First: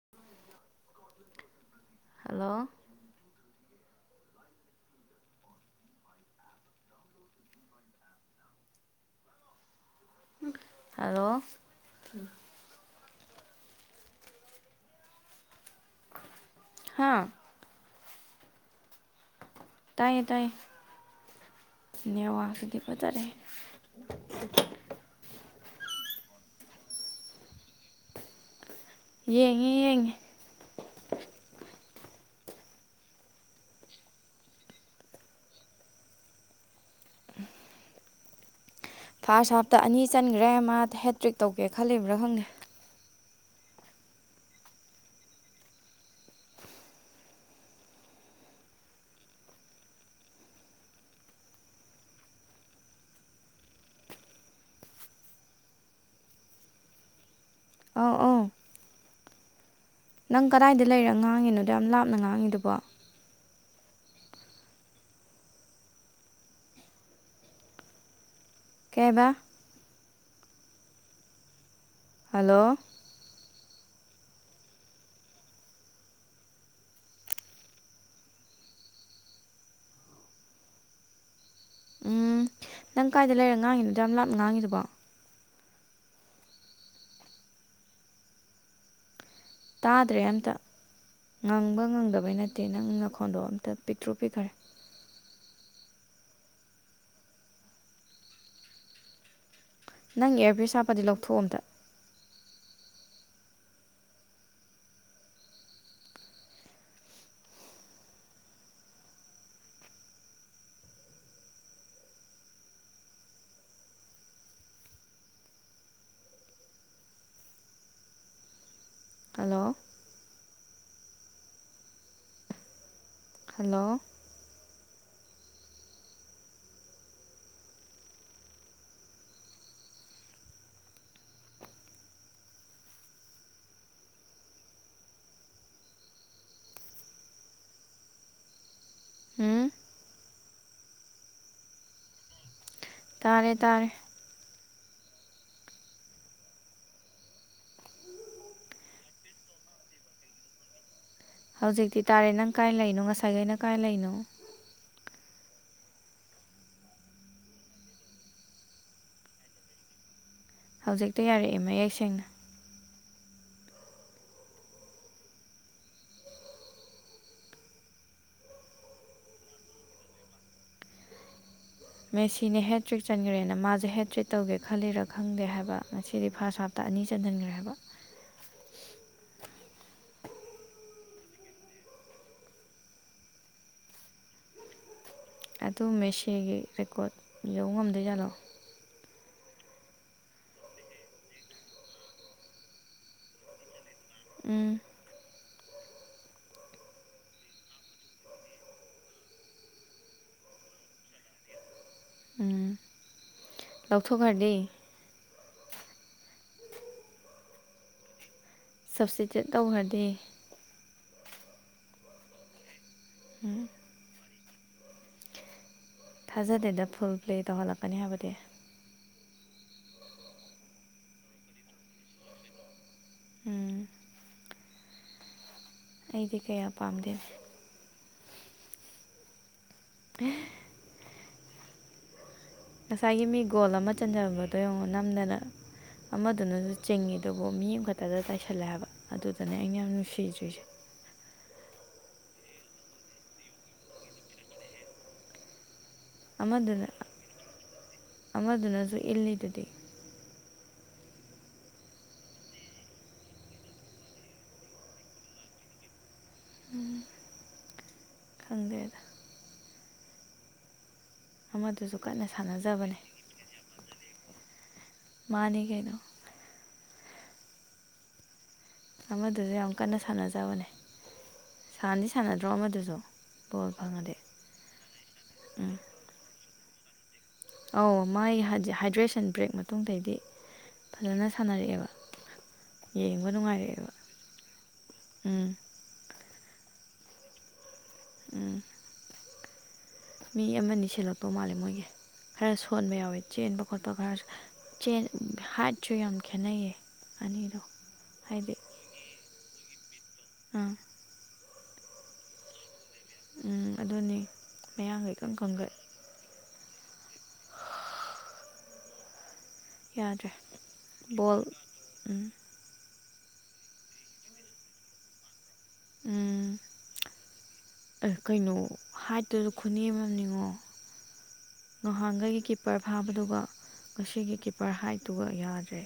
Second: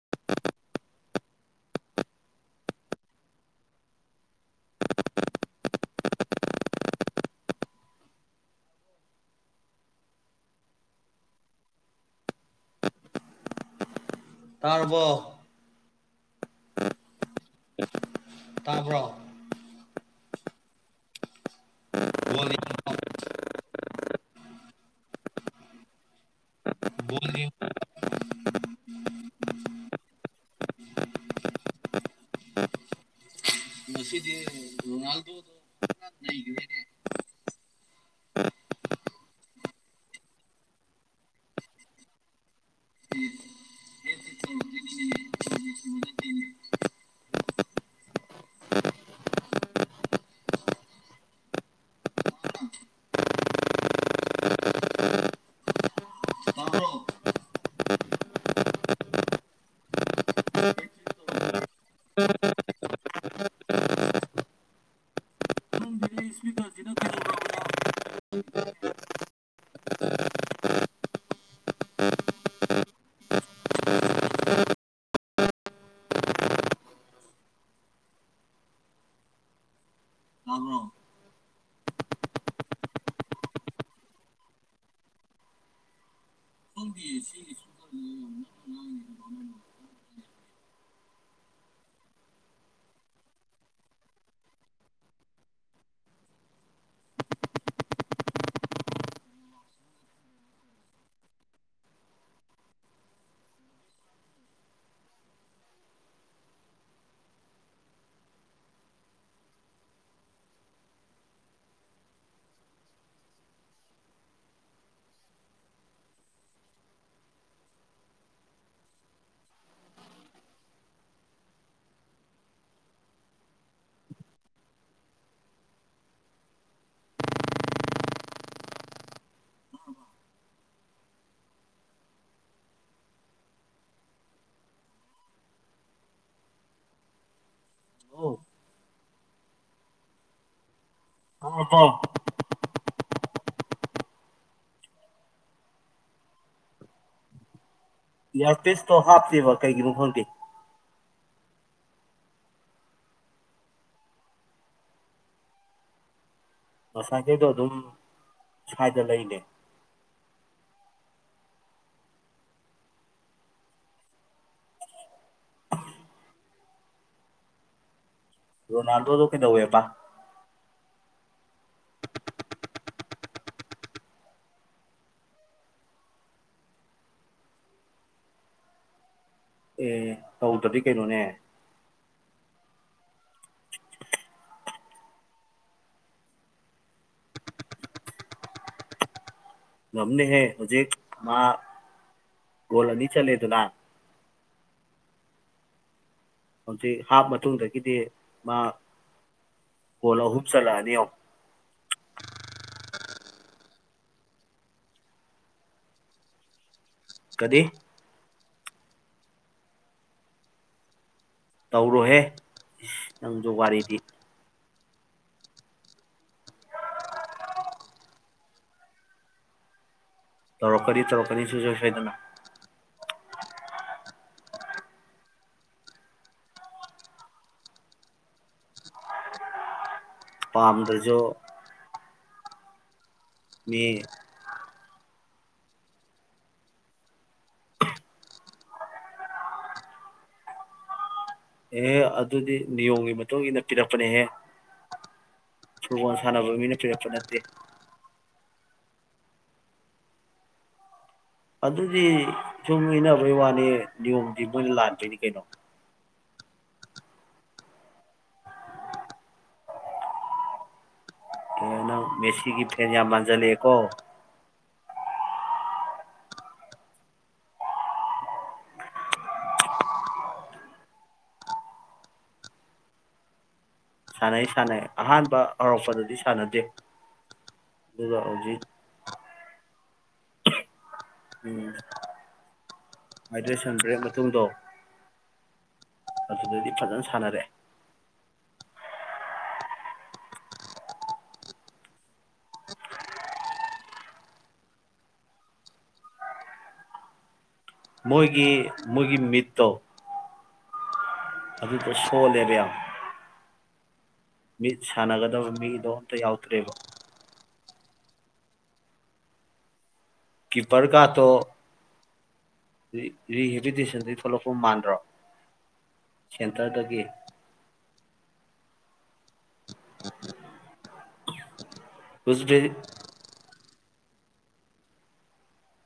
[inaudible] Hello [inaudible] hello ꯇꯥꯔꯔꯕꯣ ꯍꯥꯥ ꯇꯥꯕ꯭ꯔꯣ ꯇꯥꯏꯌꯦ ꯇꯥꯏꯌꯦ ꯅ ꯕꯣꯜ ꯋꯥ ꯁꯗꯤ ꯌꯦꯡꯕ꯭ꯔꯣ ꯄꯖꯥꯦ ꯣ ꯌꯨ ꯌꯦꯡꯉꯤꯦ ꯌꯦꯉꯦ ꯃꯁꯤꯁꯗꯤ ꯔꯣꯅꯥꯜꯗꯣ ꯐꯥꯔꯁ ꯍꯥꯐꯇ ꯑꯅꯤ ꯆꯟꯈ꯭ꯔꯦ ꯃꯥ ꯍꯦꯇ꯭ꯔꯤꯛ ꯇꯧꯒꯦ ꯈꯜꯂꯤꯕ꯭ꯔꯥ ꯈꯪꯉꯦ ꯑ ꯑ ꯅꯪ ꯀꯗꯥꯏꯗ ꯂꯩꯔ ꯉꯥꯡꯉꯤꯅꯣꯗꯣ ꯌꯥꯝ ꯂꯥꯞꯅ ꯉꯥꯡꯉꯤꯗꯨꯕꯣ ꯀꯦꯕ ꯍꯂꯣ ꯎꯝ ꯅꯪ ꯀꯥꯏꯗ ꯂꯩꯔ ꯉꯥꯡꯉꯤꯅꯣꯗ ꯌꯥꯝ ꯂꯥꯞꯅ ꯉꯥꯡꯉꯤꯗꯨꯕꯣ ꯇꯥꯗ꯭ꯔꯦ ꯑꯝꯇ ꯉꯪꯕ ꯉꯪꯗꯕꯩ ꯅꯠꯇꯦ ꯅꯪ ꯉꯈꯣꯟꯗꯣ ꯑꯝꯇ ꯄꯤꯛꯇ꯭ꯔꯨ ꯄꯤꯛꯈ꯭ꯔꯦ ꯅꯪ ꯏꯌꯥꯔꯕꯤꯁ ꯍꯥꯞꯄꯗꯤ ꯂꯧꯊꯣꯛ ꯑꯝꯇ ꯍꯜꯂꯣ ꯍꯜꯂꯣ ꯑ ꯎꯝ ꯑ ꯍꯥꯎ ꯇꯥꯔꯦ ꯇꯔ ꯌꯥ ꯄꯁꯇꯣ ꯍꯥꯞꯇꯕ ꯀꯩꯒꯤꯨ ꯈꯔꯒꯦ ꯍꯧꯖꯤꯛꯇꯤ ꯇꯥꯔꯦ ꯅꯪ ꯀꯥꯏ ꯂꯩꯔꯤꯅꯣ ꯉꯁꯥꯏꯈꯩꯅ ꯀꯥꯏ ꯂꯩꯅꯣ ꯉꯁꯥꯏꯈꯩꯗꯣ ꯑꯗꯨꯝ ꯁ꯭ꯋꯥꯏꯗ ꯂꯩꯅꯦ ꯍꯧꯖꯤꯛꯇ ꯌꯥꯔꯛꯑꯦ ꯃꯌꯦꯛ ꯁꯦꯡꯅ ꯔꯣꯅꯥꯜꯗꯣꯗ ꯀꯗꯧꯕꯇꯥ ꯃꯦꯁꯤꯅꯦ ꯍꯦꯠ ꯇ꯭ꯔꯤꯛ ꯆꯟꯈ꯭ꯔꯦꯅ ꯃꯥꯁꯦ ꯍꯦꯠ ꯇ꯭ꯔꯤꯠ ꯇꯧꯒꯦ ꯈꯜꯂꯤꯔꯥ ꯈꯪꯗꯦ ꯍꯥꯏꯕ ꯉꯁꯤꯗꯤ ꯐꯥꯔꯁ ꯍꯥꯞꯇ ꯑꯅꯤ ꯆꯟꯍꯟꯈ꯭ꯔꯦ ꯍꯥꯏꯕ ꯑꯦ ꯇꯧꯗ꯭ꯔꯗꯤ ꯀꯩꯅꯣꯅꯦ ꯑꯗꯨ ꯃꯦꯁꯤꯒꯤ ꯔꯦꯀꯣꯔꯠ ꯌꯧꯕ ꯉꯝꯗꯣꯏ ꯌꯥꯠꯂꯣ ꯉꯝꯅꯦ ꯍ ꯍꯧꯖꯤꯦ ꯃꯥ ꯣꯂꯅꯤ ꯆꯂꯦꯗꯅꯥ ꯎꯝ ꯍꯧꯖꯤꯛ ꯍꯥꯞ ꯃꯇꯨꯡꯗꯒꯤꯗꯤ ꯃꯥ ꯀꯣꯜ ꯑꯍꯨꯝ ꯆꯜꯂꯛꯑꯅꯤ ꯎꯝ ꯂꯧꯊꯣꯛꯈ꯭ꯔꯗꯤ ꯀꯗ ꯁꯞꯇꯤꯇꯦꯠ ꯇꯧꯈ꯭ꯔꯗꯤ ꯇꯧꯔꯨꯍꯦ ꯅꯪꯁꯨ ꯋꯥꯔꯤꯗꯤ ꯊꯥꯖꯗꯦꯗ ꯐꯨꯜ ꯄ꯭ꯂꯦ ꯇꯧꯍꯜꯂꯛꯀꯅꯤ ꯍꯥꯏꯕꯗꯤ ꯇꯧꯔꯛꯀꯅꯤ ꯇꯧꯔꯛꯀꯅꯤ ꯁꯁꯣꯏ ꯁꯣꯏꯗꯅ ꯎꯝ ꯑꯩꯗꯤ ꯀꯌꯥ ꯄꯥꯝꯗꯦ ꯄꯥꯝꯗ꯭ꯔꯁꯨ ꯉꯁꯥꯏꯒꯤ ꯃꯤ ꯒꯣꯜ ꯑꯃ ꯆꯟꯖꯕꯗꯣ ꯌꯦꯡꯉꯣ ꯅꯝꯗꯅ ꯑꯃꯗꯨꯅꯁꯨ ꯆꯤꯡꯉꯤ ꯑꯗꯨꯕꯨ ꯃꯤ ꯑꯃꯈꯛꯇꯗ ꯇꯥꯏꯁꯜꯂꯦ ꯍꯥꯏꯕ ꯑꯗꯨꯗꯅꯦ ꯑꯩꯅ ꯌꯥꯝ ꯅꯨꯡꯁꯤꯗ꯭ꯔꯤꯁꯦ ꯑꯦꯍꯦ ꯑꯗꯨꯗꯤ ꯅꯤꯌꯣꯝꯒꯤ ꯃꯇꯨꯡ ꯏꯟꯅ ꯄꯤꯔꯛꯄꯅꯦꯍꯦ ꯐꯨꯠꯕꯣꯜ ꯁꯥꯟꯅꯕ ꯃꯤꯅ ꯑꯃꯗꯨꯅ ꯄꯤꯔꯛꯄ ꯅꯠꯇꯦ ꯨ ꯏꯜꯂꯤꯗꯨꯗꯤ ꯑꯗꯨꯗꯤ ꯁꯨꯝ ꯏꯟꯅꯅꯕꯩ ꯋꯥꯅꯤ ꯅꯤꯌꯣꯝꯗꯤ ꯃꯣꯏꯅ ꯂꯥꯟꯗꯣꯏꯅꯤ ꯀꯩꯅꯣ ꯈꯪꯗ꯭ꯔꯦꯗ ꯀꯩꯅꯅꯣ ꯑꯃꯗꯨꯁꯨ ꯀꯟꯅ ꯃꯦꯁꯤꯒꯤꯐꯇꯅꯤ ꯁꯥꯟꯅꯖꯕꯅꯦ ꯌꯥꯝ ꯃꯥꯟꯖ ꯂꯩ ꯑꯩꯀꯣ ꯃꯥꯅꯤ ꯀꯅꯣ ꯑꯃꯗꯨꯁꯨ ꯌꯥꯝ ꯀꯟꯅ ꯁꯥꯟꯅꯖꯕꯅꯦ ꯁꯥꯟꯅꯗꯤ ꯁꯥꯟꯅꯗ꯭ꯔꯣ ꯑꯃꯗꯨꯁꯨ ꯕꯣꯜ ꯐꯪꯉꯗꯤ ꯁꯥꯟꯅꯩ ꯁꯥꯟꯅꯩ ꯑꯍꯥꯟꯕ ꯍꯧꯔꯛꯄꯗꯗꯤ ꯁꯥꯟꯅꯗꯦ ꯑꯧ ꯑꯗꯨꯒ ꯃꯥꯏ ꯍꯧꯖꯤꯛ ꯍꯥꯏꯗ꯭ꯔꯦꯁꯟ ꯕ꯭ꯔꯦꯛ ꯑꯗꯨꯣꯡꯇꯥꯏꯗꯤ ꯐꯖꯅ ꯁꯥꯟꯅꯔꯛꯑꯦꯕ ꯌꯦꯡꯕ ꯍꯥꯏꯗ꯭ꯔꯦꯁꯟ ꯅꯨꯡꯉꯥꯏꯔꯛꯑꯦꯕ ꯕ꯭ꯔꯦꯛ ꯃꯇꯨꯡꯗꯣ ꯎꯝ ꯑꯗꯨꯗꯗꯤ ꯐꯖꯅ ꯁꯥꯟꯅꯔꯛꯑꯦ ꯎꯝ ꯃꯤ ꯑꯃꯅꯤ ꯁꯦꯜꯂꯛꯄ ꯃꯥꯜꯂꯦ ꯃꯣꯏꯒꯤ ꯈꯔ ꯁꯣꯟꯕ ꯌꯥꯎꯋꯦ ꯆꯦꯟꯕ ꯈꯣꯠꯄ ꯈꯔꯁꯨ ꯍꯥꯏꯠꯁꯨ ꯌꯥꯝ ꯈꯦꯠꯅꯩꯌꯦ ꯑꯅꯤꯗꯣ ꯃꯣꯏꯒꯤ ꯃꯣꯏꯒꯤ ꯃꯤꯠ ꯛꯇꯣ ꯑ ꯑꯗꯨ ꯄ ꯁꯣ ꯂꯩꯔꯦ ꯎꯝ ꯑꯗꯨꯅꯤ ꯃꯤ ꯃꯌꯥꯡꯒ ꯏꯀꯪ ꯁꯥꯟꯅꯒꯗꯕ ꯀꯪꯒꯩ ꯃꯤꯗꯣ ꯑꯝꯇ ꯌꯥꯎꯗ꯭ꯔꯦꯕ ꯌꯥꯗ꯭ꯔꯦ ꯕꯣꯜ ꯎꯝ ꯔꯤꯍꯦꯕꯤꯂꯤꯇꯦꯁꯟꯗ ꯊꯣꯛꯂꯛꯄ ꯃꯥꯟꯗ꯭ꯔꯣ ꯎꯝ ꯁꯦꯟꯇꯔꯗꯒꯤ ꯀꯩꯅꯣ ꯍꯥꯠ ꯑꯗꯨꯗ ꯈꯨꯅꯤ ꯑꯃꯝ ꯅꯤꯉꯣ ꯉꯍꯥꯟꯈꯩꯒꯤ ꯎꯖꯕꯦ- ꯀꯤꯄꯔ ꯐꯥꯕꯗꯨꯒ ꯉꯁꯤꯒꯤ ꯀꯤꯞꯄꯔ ꯍꯥꯏꯠꯇꯨꯒ ꯌꯥꯗ꯭ꯔꯦ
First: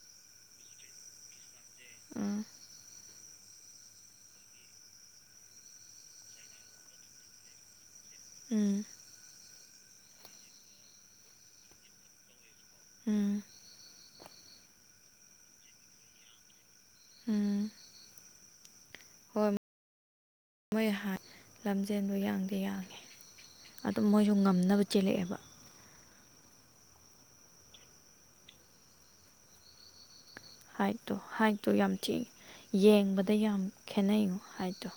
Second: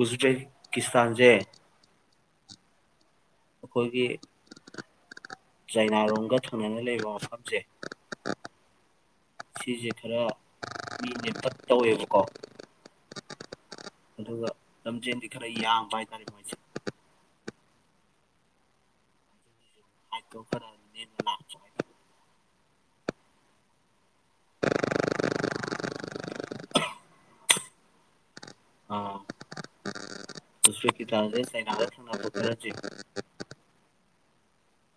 ꯎꯖꯔꯦ ꯀꯁꯇꯥꯟꯁꯦ ꯎ ꯑꯩꯈꯣꯏꯒꯤ ꯆꯩꯥꯏꯅꯥꯔꯣꯝꯒ ꯊꯪꯅꯅ ꯂꯩꯕ ꯃꯐꯝꯁꯦ ꯎꯝ ꯁꯤꯁꯦ ꯈꯔ ꯃꯤꯅꯦꯦ ꯇꯛ ꯇꯧꯋꯦꯕꯀꯣ ꯎꯝ ꯑꯗꯨꯒ ꯂꯝ ꯆ ꯈꯔ ꯌꯥꯝꯕ ꯍꯥꯏꯇꯥꯔꯦ ꯃꯁꯦ ꯎ ꯍꯣꯏ ꯍꯥꯏꯠꯇꯣ ꯈꯔ ꯃꯣꯏ ꯅꯦꯝꯅ ꯂꯥꯛꯄ ꯍꯥꯏꯇꯥꯔꯦ ꯂꯝꯖꯦꯟꯕꯨ ꯌꯥꯡꯗꯤ ꯌꯥꯡ ꯑꯗꯨꯝ ꯃꯣꯏꯁꯨ ꯉꯝꯅꯕ ꯆꯦꯜꯂꯛꯑꯦꯕ ꯑꯣ ꯎꯝ ꯍꯥꯏꯠꯇꯣ ꯍꯥꯏꯠꯇꯣ ꯌꯥꯝ ꯆꯦꯡꯉꯦ ꯈꯔꯁꯦ ꯌꯦꯡꯕꯗ ꯌꯥꯝ ꯈꯦꯠꯅꯩꯉꯣ ꯍꯥꯏ ꯇꯣ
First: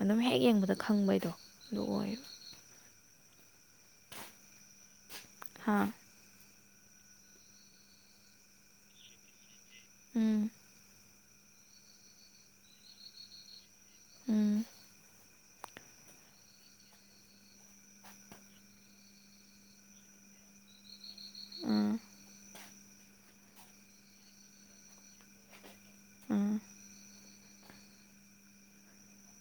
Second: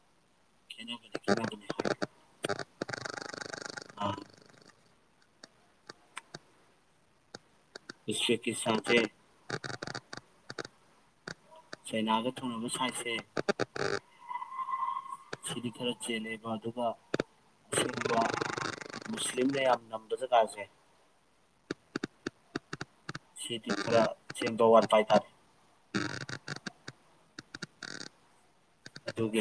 ꯑꯗꯨ ꯍ ꯌꯦꯡꯕꯗ ꯈꯦꯠꯅꯕꯅꯤ ꯈꯪꯕꯩꯗꯣ ꯈꯦꯠꯅꯕꯅꯤ ꯑꯗꯨ ꯑꯣꯏꯕ ꯍꯥꯏ ꯍꯥꯥ ꯁꯀꯤ ꯁꯝꯇ ꯎꯝ ꯆꯩꯅꯥꯒ ꯊꯣꯡꯅꯕ ꯁꯥꯏꯠꯁꯦ ꯎꯝ ꯁꯤꯗꯤ ꯈꯔ ꯆꯦꯜꯂꯦꯕ ꯑꯗꯨꯒ ꯑꯁꯤꯒꯨꯝꯕ ꯃꯨꯁꯂꯤꯝꯅ ꯌꯥꯝ ꯉꯝꯕ ꯖꯒꯥꯁꯦ ꯑ ꯁꯤꯗꯤ ꯈꯔ ꯁꯦꯝꯕ ꯋꯥꯠꯄ ꯍꯥꯏꯇꯥꯔꯦ ꯎꯝ ꯌꯒꯦ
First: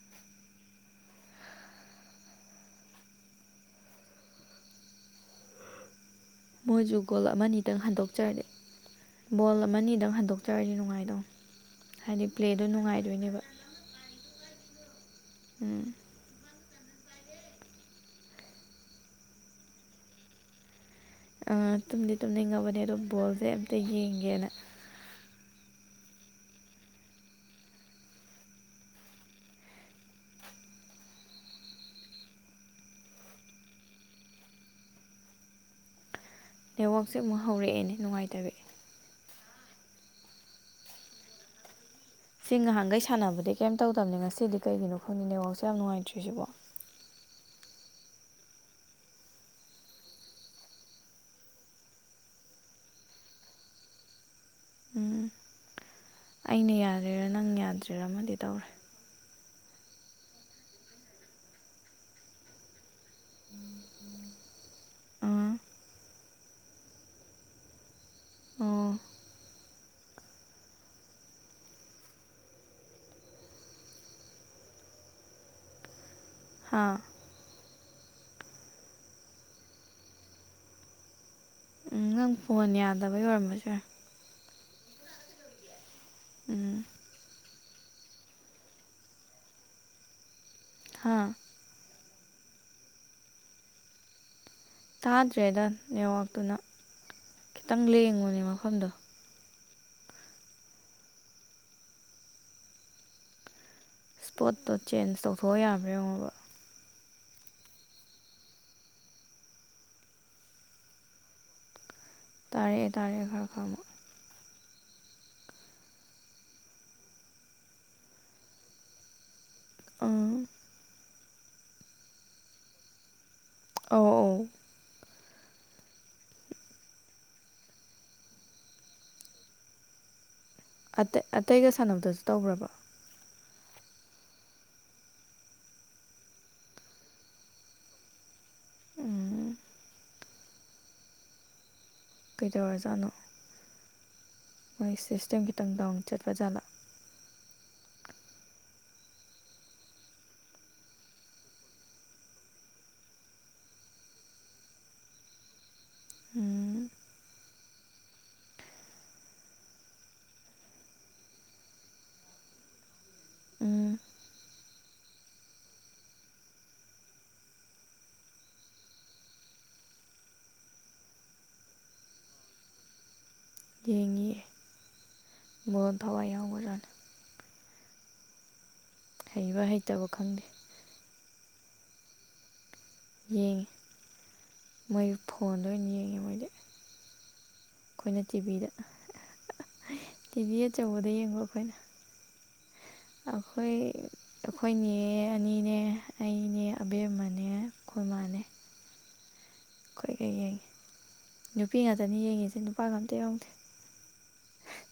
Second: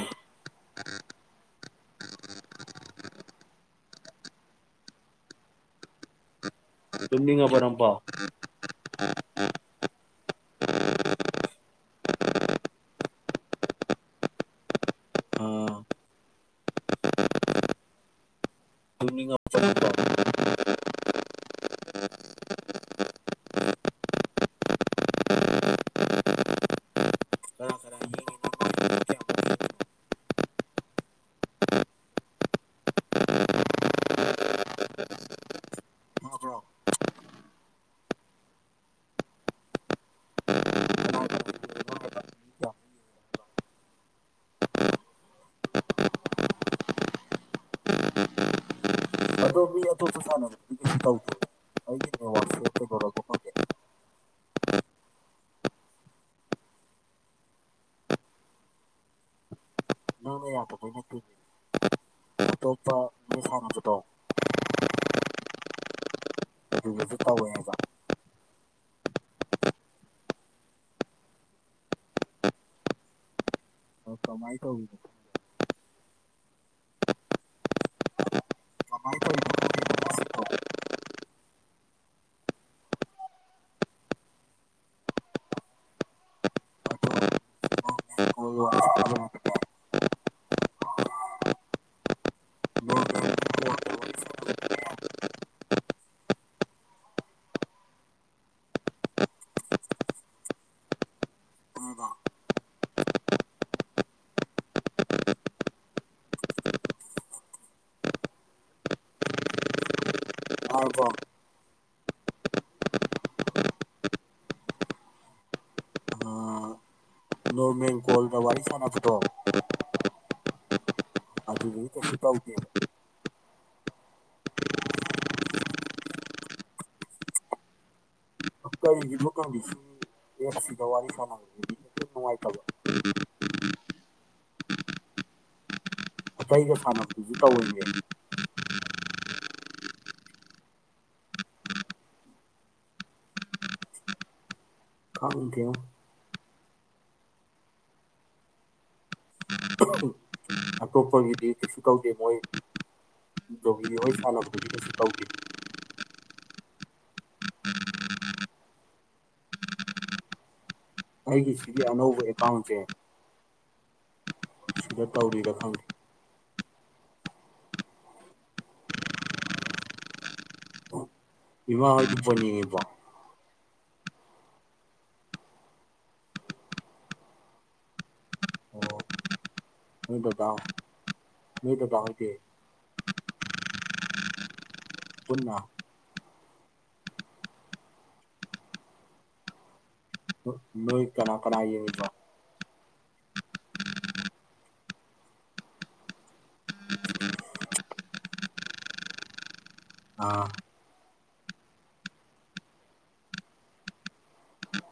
ꯃꯣꯏꯁꯨ ꯒꯣꯜ ꯇꯨꯝꯅꯤꯡꯉꯕꯣ ꯑꯃꯅꯤꯇꯪ ꯅꯪꯕꯣ ꯍꯟꯗꯣꯛꯆꯔꯦ ꯕꯣꯜ ꯑꯃ ꯑꯅꯤꯗꯪ ꯍꯟꯗꯣꯛꯆꯔꯗꯤ ꯅꯨꯡꯉꯥꯏꯗꯣ ꯍꯥꯏꯗꯤ ꯄ꯭ꯂꯦꯗꯣ ꯅꯨꯡꯉꯥꯏꯗꯣꯏꯅꯦꯕ ꯑꯥ ꯎꯝ ꯇꯨꯝꯅꯤꯡꯉꯕꯣ ꯅꯪꯕꯣ ꯇꯨꯝꯗꯤ ꯇꯨꯝꯗꯤ ꯉꯕꯅꯦ ꯑꯗꯣ ꯕꯣꯜꯁꯦ ꯑꯝꯇ ꯌꯦꯡꯒꯦꯅ ꯀꯅꯥ ꯀꯅꯥ ꯌꯦꯡꯉꯤꯅꯣ ꯃꯥꯕ꯭ꯔꯣ ꯅꯦꯠꯋꯥꯛꯁꯦ ꯑꯃꯨꯛ ꯍꯧꯔꯛꯑꯦꯅꯦ ꯅꯨꯡꯉꯥꯏꯇꯔꯑꯦ ꯀꯅꯥ ꯀꯅꯥ ꯁꯤ ꯌꯦꯡꯉꯤꯅꯣ ꯉꯍꯥꯟꯒꯩ ꯁꯥꯟꯅꯕꯗꯤ ꯀꯩꯝ ꯇꯧꯗꯕꯅꯦ ꯉꯁꯤꯗꯤ ꯀꯩꯒꯤꯅꯣ ꯈꯪꯅꯤ ꯅꯦꯋꯥꯛꯁꯦ ꯌꯥꯝ ꯅꯨꯡꯉꯥꯏꯇ꯭ꯔꯤ ꯁꯤꯕꯣ ꯎ ꯇꯥꯎ ꯎꯝ ꯑꯩꯅ ꯌꯥꯔꯦꯔꯥ ꯅꯪ ꯌꯥꯗ꯭ꯔꯦꯔꯥ ꯑꯃꯗꯤ ꯇꯧꯔꯦ ꯅꯪꯅ ꯌꯥꯗꯕꯩ ꯅꯠꯇꯦ ꯑꯇꯣꯞꯄ ꯃꯤ ꯁꯥꯟꯅꯕꯗꯣ ꯑ ꯑꯗꯨꯗꯁꯨ ꯇꯧꯋꯦ ꯍꯥꯏꯕ ꯑꯣ ꯗ ꯍꯥꯥ ꯀꯃꯥꯏꯅ ꯇꯧꯔꯤꯅꯣ ꯈꯪꯗꯦ ꯃꯁꯤꯗꯣ ꯑꯩꯈꯣꯏꯒꯤ ꯎꯝ ꯅꯪ ꯐꯣꯟ ꯌꯥꯗꯕ ꯌꯣꯏꯔꯝꯝꯕꯁꯨ ꯌꯥ ꯎꯝ ꯀꯣꯜ ꯋꯥꯔꯤ ꯁꯥꯟꯅꯕꯗꯅꯦ ꯍꯥꯥ ꯅꯣꯔꯃꯦꯜ ꯀꯣꯜꯗ ꯋꯥꯔꯤ ꯇꯥꯗ꯭ꯔꯦꯗ ꯌꯔꯥꯛꯛꯇꯨꯅ ꯈꯤꯇꯪ ꯂꯦꯡꯉꯨꯅꯦ ꯃꯐꯝꯗꯣ ꯏꯁꯄꯣꯠꯇꯣ ꯆꯦꯟꯖ ꯇꯧꯊꯣꯛꯑ ꯌꯥꯕ꯭ꯔꯥ ꯌꯦꯡꯉꯣꯕ ꯇꯥꯔꯕꯣ ꯇꯔꯦ ꯇꯔꯦ ꯈꯥꯔ ꯈꯃ ꯅ ꯃ ꯀꯣ ꯃ ꯋꯥꯔꯤꯏ ꯐꯣꯅ ꯐꯇ ꯑ [unintelligible] ꯑꯣ ꯑꯣ [unintelligible] ꯑꯦ ꯁꯤꯗ ꯋꯥꯔꯤ ꯑꯇꯩ ꯑꯇꯩꯒ ꯁꯥꯟꯅꯕꯗꯨꯗꯤ ꯌꯥꯝ ꯁꯥꯟꯅꯕꯗꯁꯨ ꯅꯨꯡꯉꯥꯏꯇꯕ ꯇꯧꯈ꯭ꯔꯕ [unintelligible] ꯑꯇꯩꯒ ꯁꯥꯟꯅꯕꯗꯁꯨ ꯇꯧꯋꯦꯃꯦ ꯎꯝ ꯀꯩꯗꯧꯔꯖꯥꯠꯅꯣ ꯃꯣꯏꯁꯤ ꯁꯤꯁꯇꯦꯝ ꯈꯤꯇꯪ ꯈꯪꯗꯦꯉꯣ ꯗꯥꯎꯟ ꯆꯠꯄꯖꯥꯠꯂꯥ ꯑꯇꯣꯞꯄꯒꯤꯗꯤ ꯀꯩꯁꯨ ꯀꯧꯗꯦ ꯃꯣꯏ ꯗꯣꯂꯤ ꯍꯣꯏ ꯁꯥꯟꯅꯕꯗꯗꯤ ꯀꯩꯁꯨ ꯇꯧꯗꯦ ꯎꯝ ꯑꯩꯒꯤ ꯁꯤꯒꯤ ꯑꯅꯧꯕv ꯑꯦꯀꯥꯎꯟꯖꯦ ꯎꯝ ꯁꯤꯗ ꯇꯧꯔꯤꯔ ꯈꯪꯗꯦ ꯏꯃꯥꯍꯣꯢꯗꯤ ꯕꯣꯟ ꯌꯦꯡꯉꯤꯕꯣ ꯌꯦꯡꯉꯤꯌꯦ ꯕꯣꯟ ꯊꯋꯥꯏ ꯌꯥꯎꯕꯖꯥꯠꯅꯦ ꯑꯣ ꯍꯩꯕ ꯍꯩ ꯅꯣꯏ ꯕꯕꯥ ꯅꯣꯢ ꯗꯗꯥꯍꯣꯢꯗꯤ ꯌꯦꯡꯉꯤ ꯃꯣꯏ ꯄꯨꯟꯅ ꯐꯣꯟꯗ ꯑꯣꯏꯅ ꯌꯦꯡꯉꯤ ꯃꯣꯏꯗꯤ ꯈꯣꯏꯅ ꯇꯤꯚꯤꯗ ꯇꯤꯚꯤ ꯅꯣꯏ ꯑꯆꯧꯕꯗ ꯀꯅꯥ ꯀꯅꯥꯥ ꯌꯦꯡꯂꯤꯕ ꯑꯈꯣꯏ ꯑꯈꯣꯏ ꯅꯦ ꯑꯅꯤꯅꯦ ꯑꯩꯅꯦ ꯑꯕꯦꯝꯃꯅꯦ ꯈꯣꯏ ꯃꯥꯅꯦ ꯈꯣꯢꯒꯩ ꯑꯥ ꯌꯦꯡꯉꯤ ꯅꯨꯄꯤ ꯉꯥꯛꯇꯅꯤ ꯌꯦꯡꯉꯤꯁꯦ ꯅꯨꯄꯥꯒ ꯑꯝꯇ ꯌꯥꯎꯗꯦ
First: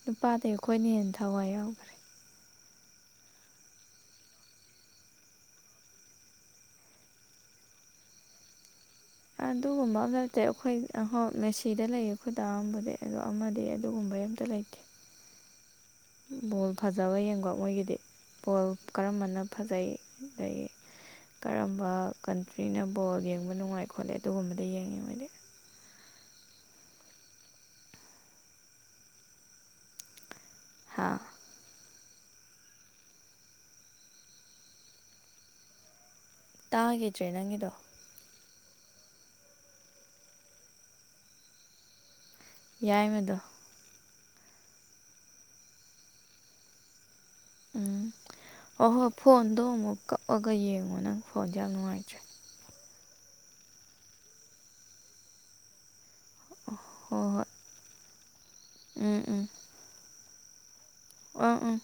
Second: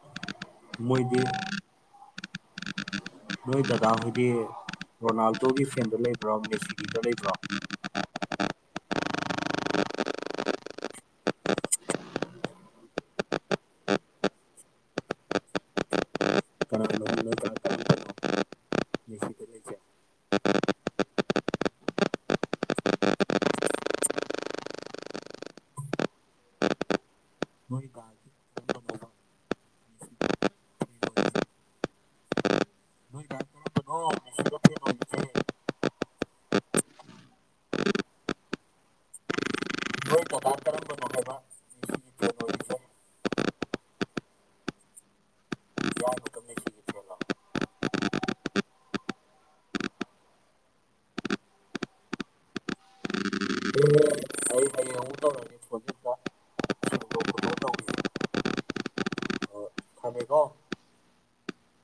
ꯅꯨꯞ ꯄꯥꯗꯩ ꯈꯣꯏꯅ ꯍꯦꯟꯅ ꯃꯣꯏꯗꯤ ꯊꯋꯥꯏ ꯌꯥꯎꯒ꯭ꯔꯦ ꯅꯣꯏ ꯗꯗꯥꯈꯣꯏꯗꯤ ꯔꯣꯅꯥꯜꯗꯣꯒꯤ ꯐꯦꯟꯗ ꯂꯩꯕ꯭ꯔꯥ ꯃꯦꯁꯤꯒꯤꯗ ꯂꯩꯕ꯭ꯔ ꯑꯗꯨꯒꯨꯝꯕ ꯑꯝꯇ ꯂꯩꯇꯦ ꯑꯩꯈꯣꯏ ꯑꯍ ꯃꯦꯁꯤꯗ ꯂꯩꯌꯦ ꯈꯣꯢ ꯗꯥ ꯑꯝꯕꯨꯗꯤ ꯑꯗꯣ ꯑꯃꯗꯤ ꯑꯗꯨꯒꯨꯝꯕꯩ ꯑꯝꯇ ꯂꯩꯇꯦ ꯕꯣꯜ ꯀꯅꯥꯅꯣ ꯐꯖꯕ ꯅꯣꯏ ꯌꯦꯡꯕ ꯀꯅꯥ ꯃꯣꯏꯒꯤꯗꯤ ꯀꯅꯥꯅꯣ ꯕꯣꯜ ꯀꯔꯝꯕꯅ ꯃꯦꯁꯤꯗ ꯂꯩꯁꯦ ꯐꯖꯩ ꯑꯗꯒꯤ ꯀꯔꯝꯕ ꯀꯟꯇ꯭ꯔꯤꯅ ꯕꯣꯜ ꯌꯦꯡꯕ ꯅꯨꯡꯉꯥꯏ ꯈꯣꯠꯂꯦ ꯑꯗꯨꯒꯨꯝꯕꯗ ꯌꯦꯡꯉꯤ ꯃꯣꯏꯗꯤ ꯅꯣꯏ ꯗꯥꯗꯤ ꯀꯔꯝꯕꯅꯣꯕ ꯐꯦꯟ ꯍꯥꯥ ꯑꯣꯏꯁꯦ ꯅꯣꯏ ꯗꯥ ꯀꯔꯝꯕꯅꯣ ꯃꯦꯁꯤꯒ ꯐꯦꯟ ꯑꯣꯏꯔꯤꯁꯦ ꯇꯥꯒꯤꯗ꯭ꯔꯦ ꯅꯪꯒꯤꯗꯣ ꯅꯣꯏ ꯗꯗꯥ ꯀꯔꯝꯕꯅꯣ ꯍꯥꯏꯕ ꯃꯦꯁꯤꯒꯤ ꯐꯦꯟ ꯑꯣꯏꯔꯤꯁꯦ ꯌꯥꯏꯃꯗꯣ ꯏꯌꯥꯏꯃꯛꯀ ꯃꯦꯁꯤꯒꯤ ꯐꯦꯟꯂꯣ ꯎꯝ ꯍꯣ ꯍꯣꯏ꯫ ꯐꯣꯟꯗꯣ ꯑꯃꯨꯛ ꯀꯛꯑꯒ ꯌꯦꯡꯉꯣ ꯅꯪ ꯐꯣꯟꯁꯦ ꯌꯥꯝ ꯅꯨꯡꯉꯥꯏꯇ꯭ꯔꯦ ꯑꯦ ꯑꯩ ꯍꯌꯦꯡ ꯑꯃꯨꯛ ꯇꯧꯔꯒꯦ ꯐꯣꯟꯁꯦ ꯑꯝꯇ ꯍꯣꯏ ꯁꯦꯡꯗꯣꯛ ꯍꯣꯏ ꯈꯣꯠꯇꯣꯛ ꯇꯧꯈꯤꯒꯦ ꯎꯝ ꯎꯝ ꯊꯝꯃꯦꯀꯣ ꯑꯣ ꯎꯝ